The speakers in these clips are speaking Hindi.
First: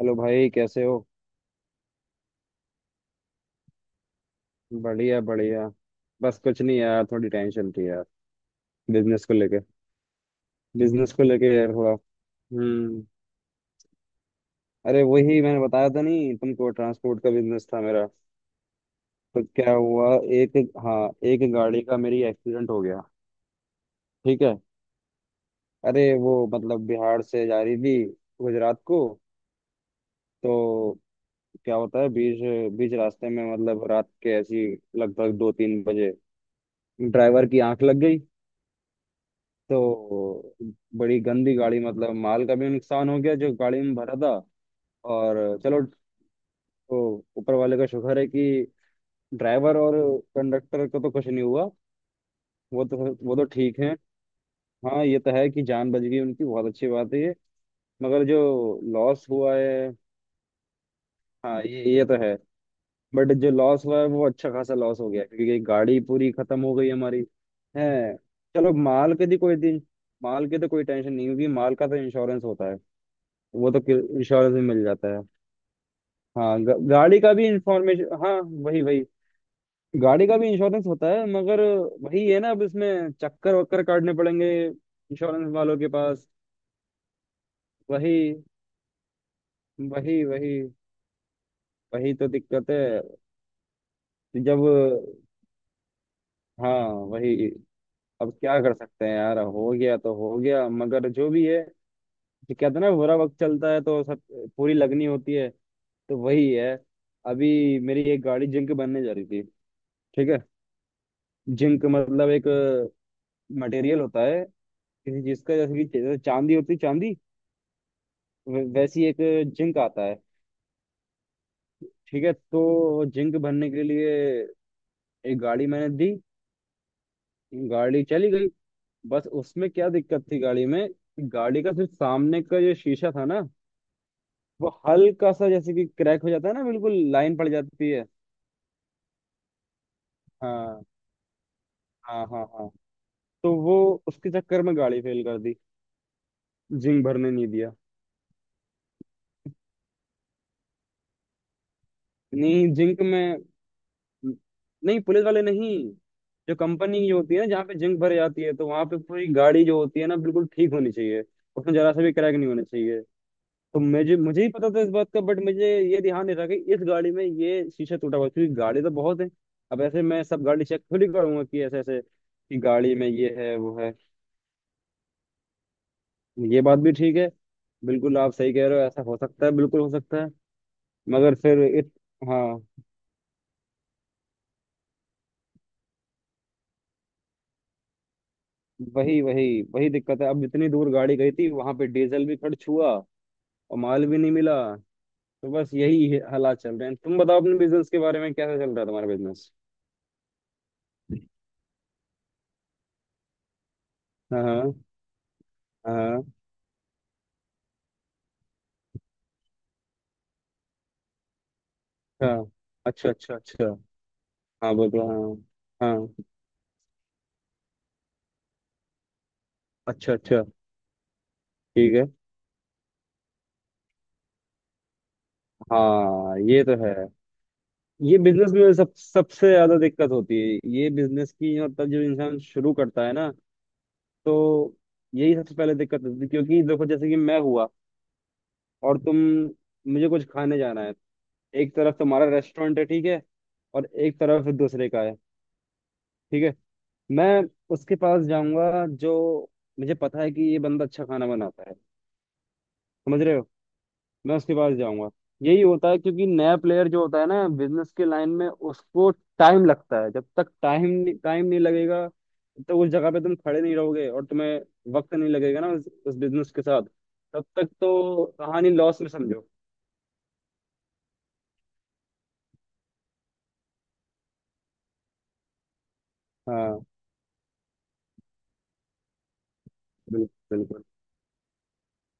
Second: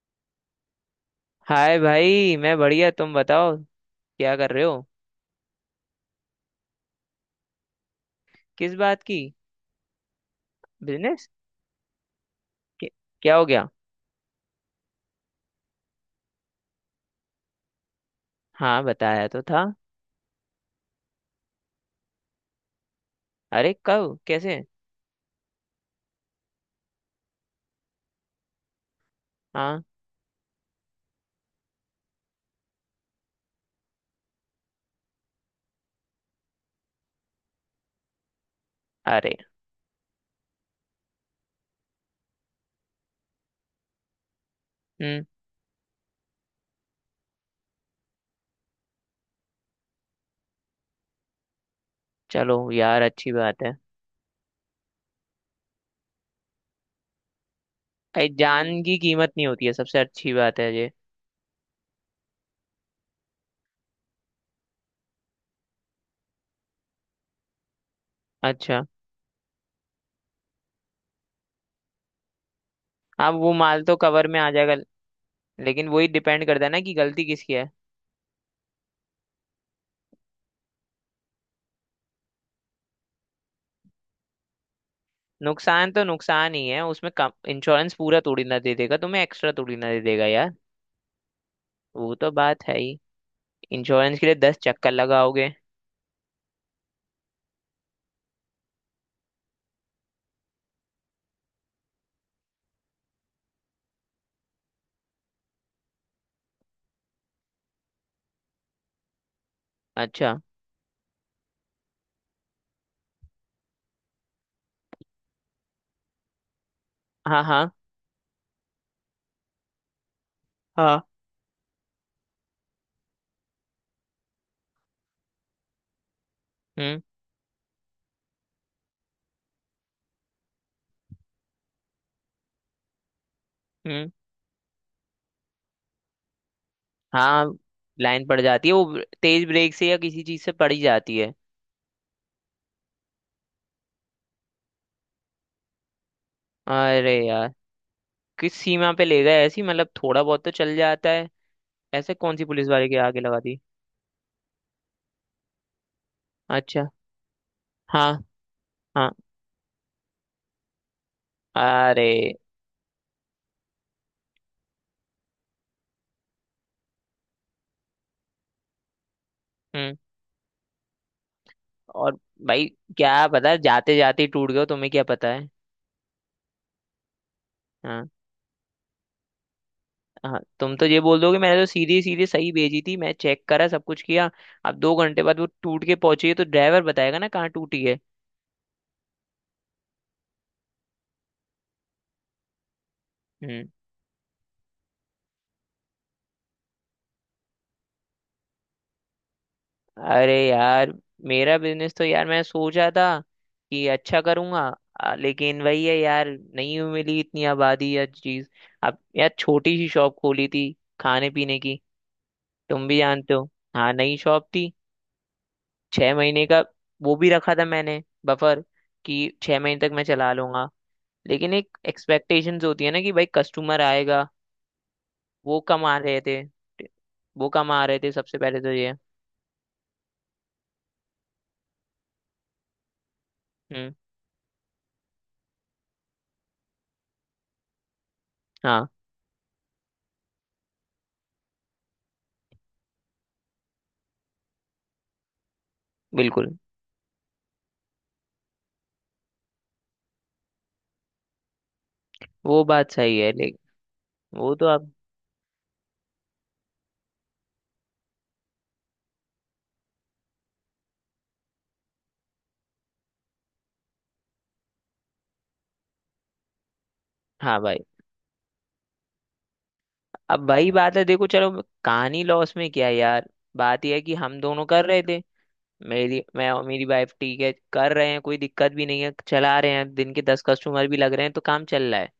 हेलो भाई कैसे हो। हाय भाई, मैं बढ़िया। तुम बताओ क्या कर रहे हो। बढ़िया, बढ़िया। बस कुछ नहीं यार, थोड़ी टेंशन थी यार। किस बात की। बिजनेस को लेके बिजनेस को बिजनेस लेके यार हुआ। हम्म। क्या हो गया। अरे वही मैंने बताया था नहीं तुमको, ट्रांसपोर्ट का बिजनेस था मेरा। हाँ, बताया तो तो था। क्या हुआ? एक हाँ। एक गाड़ी का मेरी एक्सीडेंट हो गया। अरे कब ठीक है। कैसे। अरे वो मतलब बिहार से जा रही थी गुजरात को। हाँ। तो क्या होता है, बीच बीच रास्ते में मतलब रात के ऐसी लगभग 2-3 बजे ड्राइवर की आंख लग गई। अरे। तो बड़ी गंदी गाड़ी, मतलब माल का भी नुकसान हो गया जो गाड़ी में भरा था। हम्म। और चलो, वो ऊपर वाले का शुक्र है कि ड्राइवर और कंडक्टर को तो कुछ नहीं हुआ। चलो वो तो यार, अच्छी वो तो बात है। ठीक है। हाँ, ये तो है कि जान बच गई उनकी, बहुत अच्छी बात है ये। मगर अरे, जो जान की लॉस कीमत नहीं हुआ होती है, है। सबसे अच्छी बात है ये। हाँ, ये तो है। बट जो लॉस हुआ है वो अच्छा खासा लॉस हो गया क्योंकि गाड़ी पूरी खत्म हो गई हमारी। है। चलो, अच्छा। माल की तो कोई टेंशन नहीं होगी, माल का तो इंश्योरेंस होता है। अब वो वो तो माल तो कवर में आ इंश्योरेंस में जाएगा। मिल जाता है। लेकिन वही डिपेंड हाँ, करता है ना कि गाड़ी गलती का भी किसकी है। इंफॉर्मेशन, हाँ। वही, वही। गाड़ी का भी इंश्योरेंस होता है मगर वही है ना, अब इसमें चक्कर वक्कर काटने पड़ेंगे इंश्योरेंस वालों के नुकसान तो पास। नुकसान ही है उसमें, कम इंश्योरेंस पूरा थोड़ी वही, ना दे देगा तुम्हें, एक्स्ट्रा थोड़ी ना दे वही, देगा यार। वही, वही वो तो तो बात दिक्कत है है। ही। इंश्योरेंस के लिए दस जब, चक्कर लगाओगे। हाँ, वही, अब क्या कर सकते हैं यार, हो गया तो हो गया मगर जो भी है। जो कहते हैं ना, बुरा वक्त चलता है तो सब पूरी लगनी होती है, तो वही है। अभी मेरी एक गाड़ी जिंक बनने जा रही थी। ठीक अच्छा। है। जिंक मतलब एक मटेरियल होता है किसी चीज का, जैसे कि चांदी होती है चांदी। हाँ हाँ वैसी एक जिंक आता है। हाँ। ठीक है, तो जिंक भरने के लिए एक गाड़ी मैंने दी। हम्म। गाड़ी चली गई। बस उसमें क्या दिक्कत थी गाड़ी में। गाड़ी का सिर्फ सामने का जो शीशा था ना, हम्म। वो हल्का सा जैसे कि क्रैक हो जाता है ना, बिल्कुल लाइन हाँ, पड़ जाती है। लाइन पड़ जाती है वो तेज ब्रेक से या किसी चीज से पड़ ही हाँ, जाती है। हाँ, हाँ, हाँ। तो वो उसके चक्कर में गाड़ी फेल कर दी। जिंक अरे भरने यार। नहीं दिया। किस सीमा पे ले गए, ऐसी मतलब थोड़ा बहुत तो चल जाता है। ऐसे कौन सी नहीं, पुलिस वाले के जिंक आगे में। लगा दी। नहीं, पुलिस वाले नहीं। जो अच्छा। कंपनी की होती है ना, जहाँ पे जिंक हाँ भर जाती है, तो वहां पे हाँ। पूरी गाड़ी जो होती है ना, बिल्कुल ठीक होनी चाहिए। उसमें जरा सा अरे। भी क्रैक नहीं होना चाहिए। तो मुझे मुझे ही पता था इस बात का, बट मुझे ये ध्यान नहीं रहा कि इस गाड़ी में ये शीशा टूटा हुआ है क्योंकि गाड़ी तो बहुत है। अब हम्म। ऐसे मैं सब गाड़ी चेक थोड़ी करूंगा कि ऐसे ऐसे और। कि भाई। गाड़ी में क्या ये पता है वो है। जाते जाते ही टूट गए हो, तुम्हें क्या पता है। ये बात भी ठीक है। हाँ। बिल्कुल आप सही कह रहे हो, ऐसा हो सकता है, बिल्कुल हो सकता है। हाँ, तुम तो ये बोल मगर दोगे, मैंने फिर तो सीधी सीधी सही हाँ, भेजी थी, मैं चेक करा सब कुछ किया। अब 2 घंटे बाद वो टूट के पहुंची है तो ड्राइवर बताएगा ना कहाँ टूटी वही, वही, वही दिक्कत है। अब इतनी दूर गाड़ी गई थी, वहां पे डीजल भी खर्च हुआ है। और माल भी नहीं मिला। तो बस यही है, हालात चल रहे हैं। तुम बताओ अपने बिजनेस के बारे में, कैसा चल रहा है तुम्हारा बिजनेस? अरे यार, मेरा बिजनेस तो यार मैं सोचा था कि अच्छा हाँ, करूंगा। हाँ, लेकिन वही है हाँ, यार। नहीं मिली इतनी आबादी या चीज। अब यार, छोटी सी शॉप खोली थी खाने पीने की। हाँ, तुम भी अच्छा, जानते अच्छा, हो। अच्छा। हाँ, नई शॉप थी। हाँ, बोलो, हाँ। हाँ, 6 महीने का वो भी रखा था मैंने बफर, कि 6 महीने तक मैं अच्छा, चला अच्छा, लूंगा। लेकिन एक ठीक है। एक्सपेक्टेशंस होती है ना कि भाई कस्टमर आएगा। वो कम आ रहे थे। हाँ, ये तो है। वो कम आ रहे थे ये सबसे बिजनेस पहले तो में सब ये। सबसे ज्यादा दिक्कत होती है, ये बिजनेस की मतलब जो इंसान शुरू करता है ना, हम्म। तो यही सबसे पहले दिक्कत होती है क्योंकि देखो जैसे कि मैं हुआ हाँ। और तुम। मुझे कुछ खाने जाना है। एक तरफ तुम्हारा रेस्टोरेंट है, ठीक है, और एक तरफ दूसरे का है। ठीक है। बिल्कुल। मैं उसके पास जाऊंगा जो मुझे पता है कि ये बंदा अच्छा खाना बनाता है। वो बात सही समझ है। रहे हो? मैं वो उसके तो पास अब। जाऊंगा। यही होता है क्योंकि नया प्लेयर जो होता है ना बिजनेस के लाइन में, उसको टाइम लगता है। जब तक टाइम टाइम नहीं लगेगा, तो उस जगह पे तुम खड़े नहीं रहोगे और तुम्हें वक्त नहीं लगेगा ना उस बिजनेस के साथ, तब हाँ तक भाई, तो कहानी लॉस में समझो। अब वही बात है, देखो चलो। कहानी लॉस में क्या है यार। बात यह है कि हम दोनों कर रहे थे। मेरी, मैं और हाँ, मेरी वाइफ, ठीक है, कर रहे हैं, कोई दिक्कत भी नहीं है, चला रहे हैं, दिन के दस बिल्कुल, कस्टमर भी लग रहे हैं तो काम चल रहा है।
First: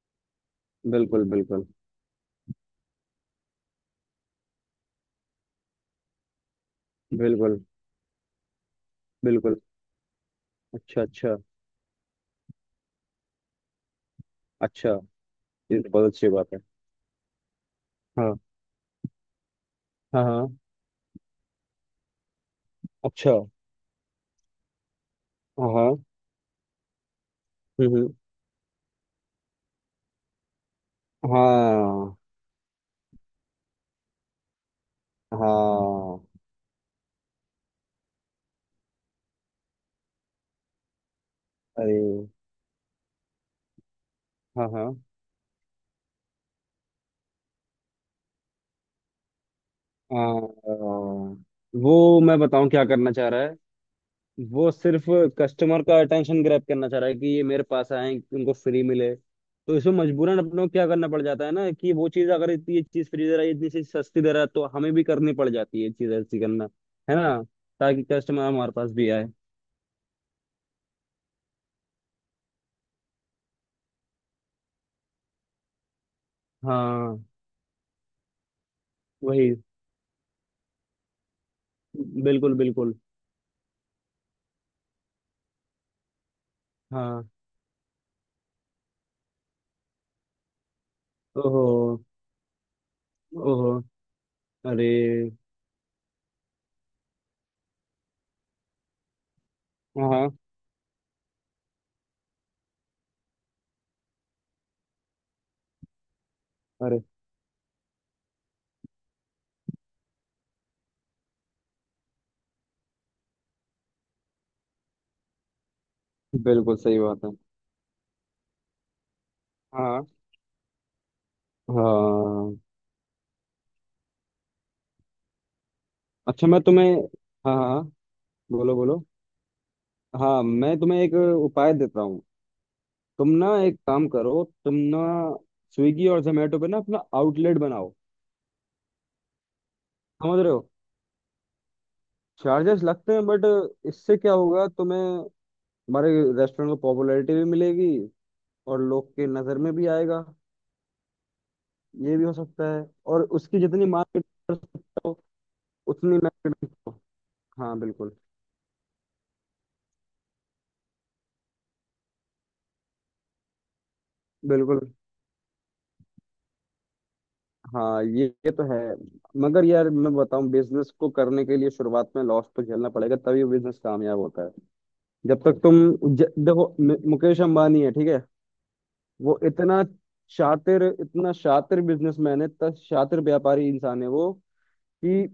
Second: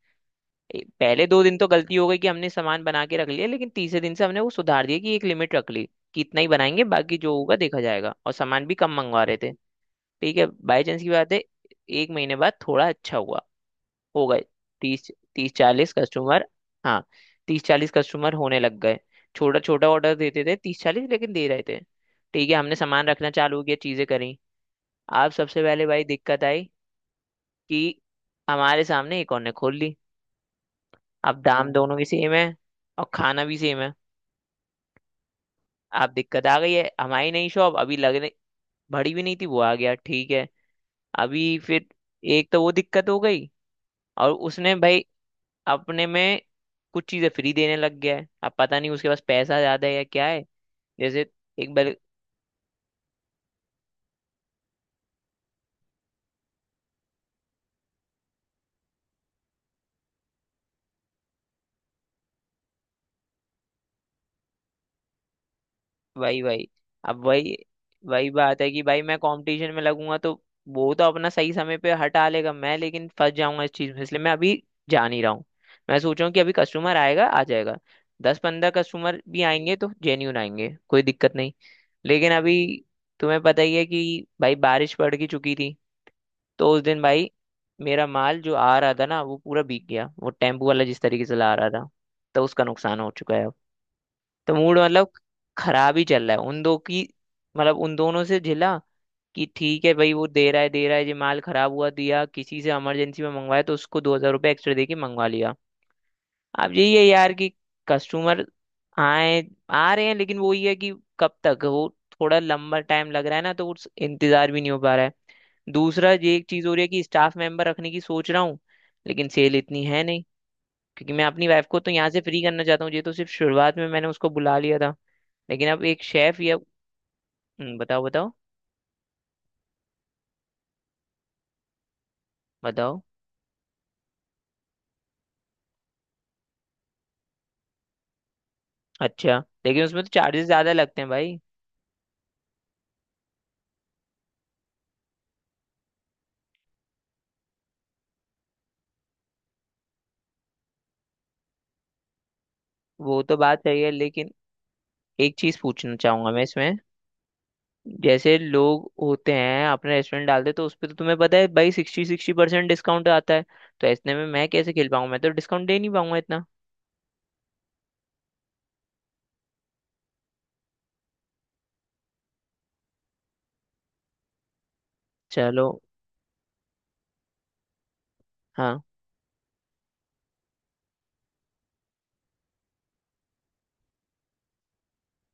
बिल्कुल, पहले 2 दिन तो बिल्कुल, गलती हो गई कि हमने सामान बना के रख लिया, लेकिन तीसरे दिन से हमने वो सुधार दिया कि एक लिमिट रख ली कि इतना ही बनाएंगे, बाकी जो होगा बिल्कुल, देखा जाएगा, और सामान भी कम मंगवा रहे थे। बिल्कुल, ठीक है, बाई चांस अच्छा, की बात अच्छा, है। 1 महीने बाद थोड़ा अच्छा हुआ, हो गए अच्छा। तीस तीस ये तो चालीस बहुत अच्छी कस्टमर बात है। हाँ। 30 40 कस्टमर हाँ, होने लग गए। छोटा छोटा ऑर्डर हाँ, देते थे, हाँ। 30 40, लेकिन दे रहे थे। ठीक है, हमने सामान रखना अच्छा। चालू किया, चीजें करी। अब सबसे पहले हाँ, भाई दिक्कत आई कि हम्म, हमारे सामने एक और ने खोल ली। अब दाम दोनों के हाँ, सेम है। और खाना भी सेम है। अब हाँ, दिक्कत आ गई है, हमारी नई शॉप अभी लगने भरी भी नहीं थी, वो आ गया, ठीक है। अभी फिर अरे, एक तो वो दिक्कत हो गई। और हाँ, उसने हाँ, भाई अपने में कुछ चीजें फ्री देने लग गया है। अब पता नहीं उसके पास पैसा ज्यादा है या क्या हाँ। है। जैसे एक बार। वो मैं बताऊं क्या करना चाह रहा है। वो सिर्फ कस्टमर का अटेंशन ग्रैब करना चाह रहा है कि ये मेरे पास आए उनको फ्री मिले, तो इसमें मजबूरन अपने को क्या करना पड़ जाता है ना कि वो चीज अगर इतनी, ये चीज फ्री दे रहा है, इतनी चीज सस्ती दे रहा है, तो हमें भी करनी पड़ जाती है ये चीज ऐसी भाई भाई, करना, है अब ना, वही ताकि वही कस्टमर बात है हमारे कि पास भाई भी मैं आए। कंपटीशन में लगूंगा तो वो तो अपना सही समय पे हटा लेगा, मैं लेकिन फंस जाऊंगा इस चीज में, इसलिए मैं अभी जा नहीं रहा हूँ। मैं सोच रहा हूँ कि अभी कस्टमर हाँ, आएगा आ जाएगा। 10 15 कस्टमर भी वही, आएंगे तो जेन्यून आएंगे, कोई दिक्कत नहीं। लेकिन बिल्कुल, अभी, बिल्कुल, तुम्हें पता ही है कि भाई बारिश पड़ की चुकी थी, तो उस दिन हाँ, भाई मेरा माल जो आ रहा था ना, वो पूरा भीग गया, वो टेम्पू वाला जिस तरीके से ला ओहो, रहा था। तो उसका नुकसान हो चुका है अब। ओहो, तो मूड अरे, मतलब खराब ही चल रहा है उन दो की। मतलब उन दोनों से झिला कि ठीक है हाँ, भाई, वो हाँ, दे रहा है दे रहा है, जो माल खराब हुआ दिया, किसी से इमरजेंसी में मंगवाया तो उसको 2,000 रुपये एक्स्ट्रा दे के मंगवा लिया। अब यही अरे है यार कि कस्टमर आए, आ रहे हैं, लेकिन वो ये है कि कब तक वो, थोड़ा लंबा टाइम लग रहा है ना, तो उस इंतजार भी नहीं हो पा रहा है। दूसरा ये एक चीज हो बिल्कुल रही है सही कि बात है, स्टाफ मेंबर रखने की सोच रहा हूँ, लेकिन सेल इतनी है हाँ, नहीं। क्योंकि मैं अपनी वाइफ को तो यहाँ से फ्री हाँ, करना चाहता हूँ, ये तो सिर्फ शुरुआत में मैंने उसको बुला लिया था, लेकिन अब एक शेफ अच्छा, या मैं तुम्हें, हाँ, हाँ, हाँ। बताओ बताओ बोलो, बोलो। हाँ, मैं तुम्हें एक उपाय देता हूँ। बताओ। तुम ना एक काम करो, तुम ना स्विगी और जोमेटो पे ना अपना आउटलेट बनाओ। अच्छा, लेकिन उसमें तो समझ चार्जेस रहे हो? ज्यादा लगते हैं भाई। चार्जेस लगते हैं बट इससे क्या होगा तुम्हें, हमारे रेस्टोरेंट को पॉपुलैरिटी भी मिलेगी और लोग के नज़र में भी आएगा, ये भी हो सकता है, वो और तो बात उसकी सही जितनी है, मार्केट लेकिन कर सकते हो एक चीज पूछना उतनी चाहूंगा मैं मार्केट। इसमें। हाँ, बिल्कुल, जैसे लोग होते हैं अपना रेस्टोरेंट डालते तो उस पर तो तुम्हें पता है भाई सिक्सटी सिक्सटी परसेंट डिस्काउंट आता है। तो इतने में मैं कैसे बिल्कुल। खेल पाऊंगा, मैं तो डिस्काउंट दे नहीं पाऊंगा इतना। हाँ, ये तो है। मगर यार मैं बताऊं, बिजनेस को करने के लिए शुरुआत में लॉस तो झेलना पड़ेगा तभी वो बिजनेस कामयाब होता है। जब तक चलो। तुम देखो मुकेश अंबानी है, ठीक है। हाँ। वो इतना शातिर, इतना शातिर बिजनेसमैन है, इतना शातिर व्यापारी इंसान है वो कि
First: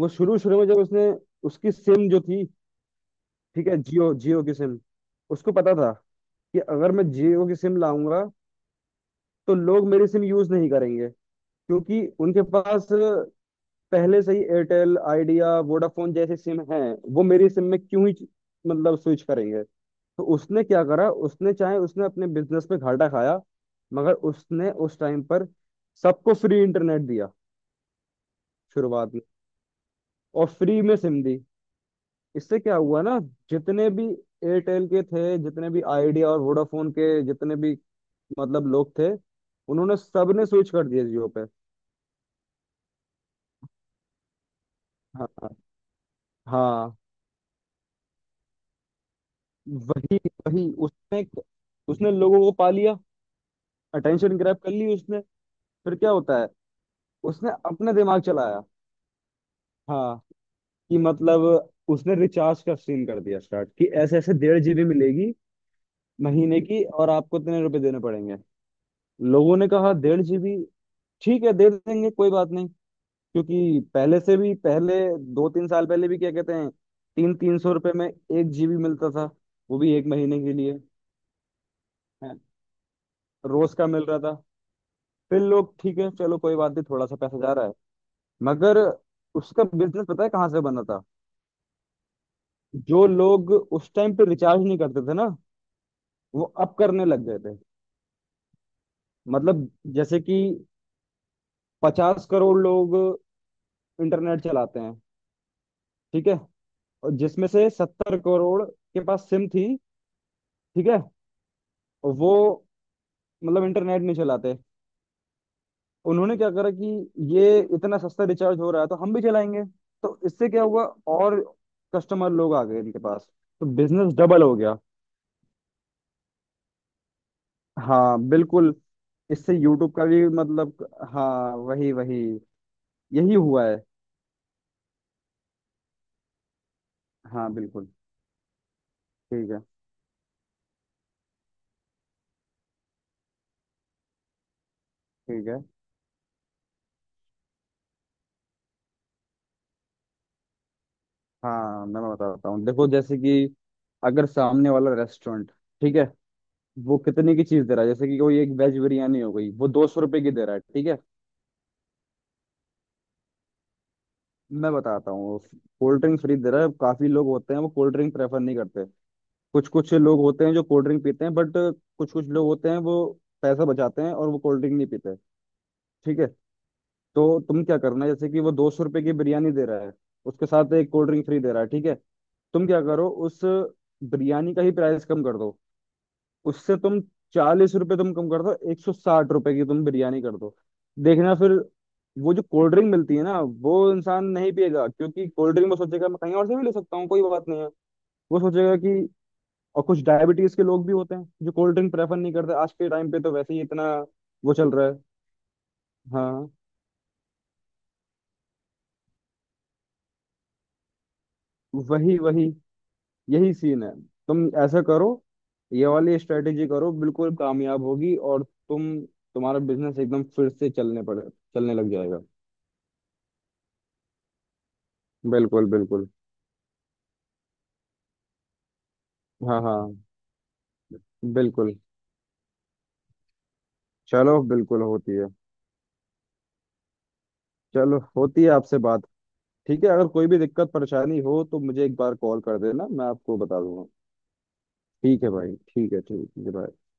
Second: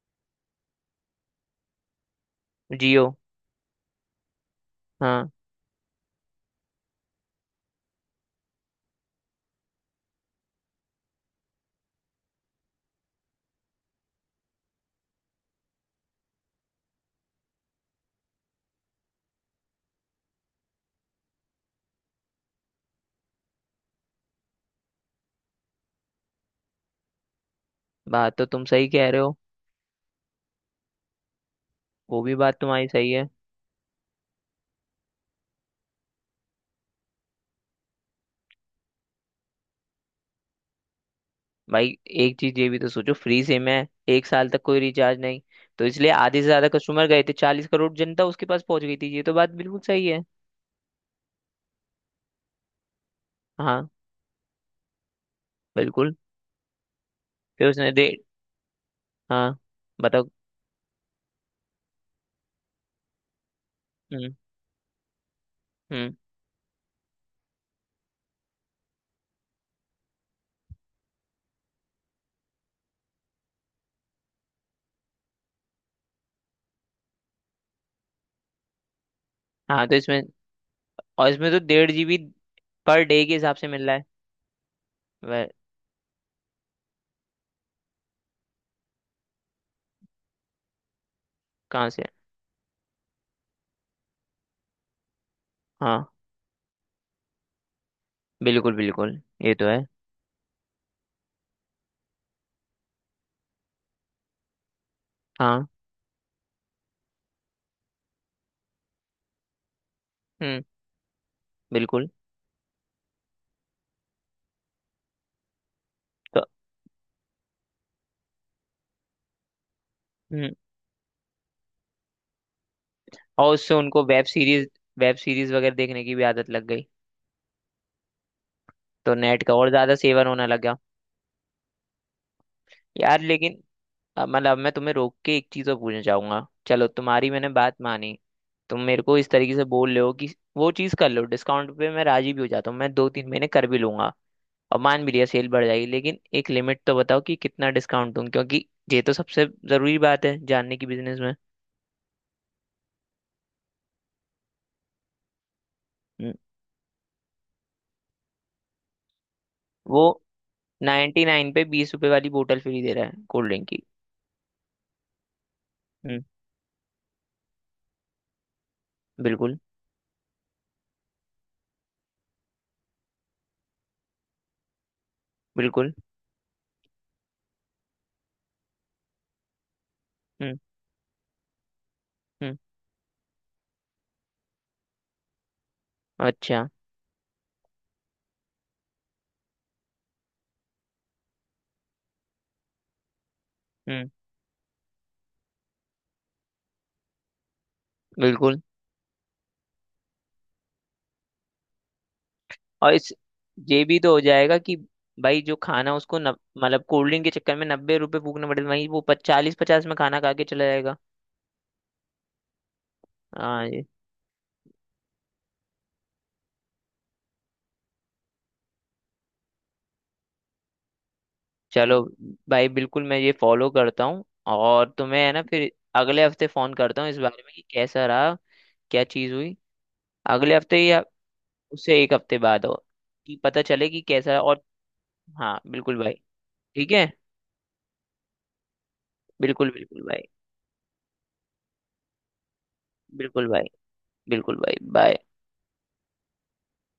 वो शुरू शुरू में जब उसने उसकी सिम जो थी, जियो। ठीक है, जियो जियो की सिम। हाँ। उसको पता था कि अगर मैं जियो की सिम लाऊंगा तो लोग मेरी सिम यूज नहीं करेंगे क्योंकि उनके पास पहले से ही एयरटेल, आइडिया, वोडाफोन जैसे सिम हैं। वो मेरी सिम में क्यों ही मतलब स्विच करेंगे, तो उसने क्या करा, उसने चाहे उसने अपने बिजनेस में घाटा खाया मगर उसने उस टाइम पर सबको फ्री इंटरनेट दिया बात तो तुम सही कह शुरुआत रहे में, हो। और फ्री में सिम दी। वो भी बात इससे क्या तुम्हारी हुआ सही ना, है। जितने भी एयरटेल के थे, जितने भी आइडिया और वोडाफोन के, जितने भी मतलब लोग थे, उन्होंने सबने स्विच कर दिया जियो पे। भाई एक चीज ये भी तो सोचो, फ्री सिम है, 1 साल तक कोई रिचार्ज हाँ, नहीं, तो इसलिए आधे से ज्यादा हाँ, कस्टमर गए थे, 40 करोड़ जनता उसके पास पहुंच गई थी। ये तो बात बिल्कुल सही वही, है। वही, उसने उसने लोगों को पा लिया, हाँ। अटेंशन ग्रैब कर ली उसने। फिर क्या बिल्कुल। होता है, उसने फिर उसने अपना दे। दिमाग चलाया। हाँ। हाँ। बताओ। कि मतलब उसने रिचार्ज का सीन कर दिया स्टार्ट कि ऐसे ऐसे हम्म। 1.5 GB मिलेगी हम्म। महीने की, और आपको इतने रुपए देने पड़ेंगे। लोगों ने कहा 1.5 GB, ठीक है, दे देंगे कोई बात नहीं। क्योंकि पहले से भी पहले दो तीन साल पहले भी क्या कहते हैं, तीन तीन सौ रुपये में 1 GB मिलता था, वो हाँ भी तो एक इसमें। महीने के लिए। और इसमें तो 1.5 GB हैं, पर डे के हिसाब से रोज मिल का रहा है। मिल रहा था। फिर वह। लोग, ठीक है, चलो, कोई बात नहीं, थोड़ा सा पैसा जा रहा है, मगर उसका बिजनेस पता है कहाँ से बना था? कहाँ से। जो लोग उस टाइम पे रिचार्ज नहीं करते थे ना, हाँ। वो अब करने लग गए थे। बिल्कुल बिल्कुल, ये तो मतलब है। जैसे कि 50 करोड़ लोग इंटरनेट चलाते हैं, हाँ। ठीक है, और जिसमें से 70 करोड़ के पास सिम थी, हम्म। ठीक है। बिल्कुल। और वो मतलब इंटरनेट नहीं चलाते, उन्होंने तो। क्या करा कि ये इतना सस्ता रिचार्ज हो रहा है तो हम भी चलाएंगे, तो इससे हम्म। क्या हुआ, और कस्टमर लोग आ गए इनके पास, और तो उससे उनको बिजनेस वेब डबल हो सीरीज, गया। वेब सीरीज वगैरह देखने की भी आदत लग गई। हाँ बिल्कुल, तो नेट का इससे और यूट्यूब ज्यादा का सेवन भी होने लगा। मतलब, हाँ, वही, वही, यार यही लेकिन, हुआ है। अब मतलब, अब मैं तुम्हें रोक के एक चीज और पूछना चाहूंगा। चलो, तुम्हारी मैंने हाँ, बात बिल्कुल, मानी। तुम मेरे को इस ठीक तरीके है, से बोल रहे हो कि वो चीज कर लो, डिस्काउंट पे मैं राजी भी हो जाता हूँ, मैं 2 3 महीने कर भी लूंगा और मान भी लिया ठीक सेल है। बढ़ जाएगी, लेकिन एक लिमिट तो बताओ कि कितना डिस्काउंट दूं, क्योंकि ये तो सबसे जरूरी बात है जानने की बिजनेस में। हाँ, मैं बताता हूँ, देखो जैसे कि अगर सामने वाला रेस्टोरेंट, ठीक है, हम्म, वो कितने की चीज दे रहा है, जैसे कि कोई एक वेज बिरयानी हो गई वो दो सौ वो रुपए की दे रहा है, ठीक है। 99 पे 20 रुपए वाली बोतल फ्री दे रहा है कोल्ड ड्रिंक की। मैं बताता हूँ, कोल्ड ड्रिंक हम्म। फ्री दे रहा है, काफी लोग होते हैं वो कोल्ड ड्रिंक प्रेफर नहीं करते। बिल्कुल। कुछ कुछ लोग होते हैं जो कोल्ड ड्रिंक पीते हैं बट कुछ कुछ लोग होते हैं वो पैसा बचाते हैं और वो कोल्ड ड्रिंक नहीं पीते। बिल्कुल। ठीक है, तो तुम क्या करना, जैसे कि वो 200 रुपए की बिरयानी दे रहा है, उसके हम्म। साथ एक कोल्ड ड्रिंक फ्री दे रहा है, ठीक है। हम्म। तुम क्या करो, उस बिरयानी का ही प्राइस कम कर दो, अच्छा। उससे तुम 40 रुपए तुम कम कर दो, 160 रुपए की तुम बिरयानी कर दो। देखना फिर, वो जो कोल्ड ड्रिंक मिलती है ना वो हम्म। इंसान नहीं पिएगा, क्योंकि कोल्ड ड्रिंक वो सोचेगा मैं कहीं और से भी ले सकता हूँ कोई बात नहीं है। वो बिल्कुल। सोचेगा कि, और कुछ डायबिटीज के लोग भी होते हैं जो कोल्ड ड्रिंक प्रेफर नहीं करते आज के और टाइम इस, पे, तो वैसे ही इतना ये भी तो हो वो जाएगा चल कि रहा है। भाई, जो खाना उसको हाँ, मतलब कोल्ड ड्रिंक के चक्कर में 90 रुपए फूकने पड़े, वहीं वो 40 50 में खाना खा के चला जाएगा। वही, वही, यही हाँ सीन ये। है। तुम ऐसा करो, ये वाली स्ट्रेटेजी करो, बिल्कुल कामयाब होगी और तुम तुम्हारा बिजनेस एकदम फिर से चलने लग चलो जाएगा। भाई, बिल्कुल मैं ये फॉलो करता हूँ। और तुम्हें है ना बिल्कुल, फिर, बिल्कुल। अगले हफ्ते फोन करता हूँ इस बारे में कि कैसा रहा, क्या चीज़ हुई। हाँ, हाँ, अगले हफ्ते या बिल्कुल। उससे एक हफ्ते बाद हो कि पता चले कि कैसा है। चलो, और बिल्कुल होती है। हाँ बिल्कुल भाई, ठीक है। चलो, होती है आपसे बात, बिल्कुल ठीक है, बिल्कुल अगर भाई। कोई भी दिक्कत परेशानी हो तो मुझे एक बार कॉल कर देना, मैं आपको बिल्कुल बता भाई। दूंगा। बिल्कुल भाई बाय। ठीक है भाई, ठीक है, ठीक है भाई।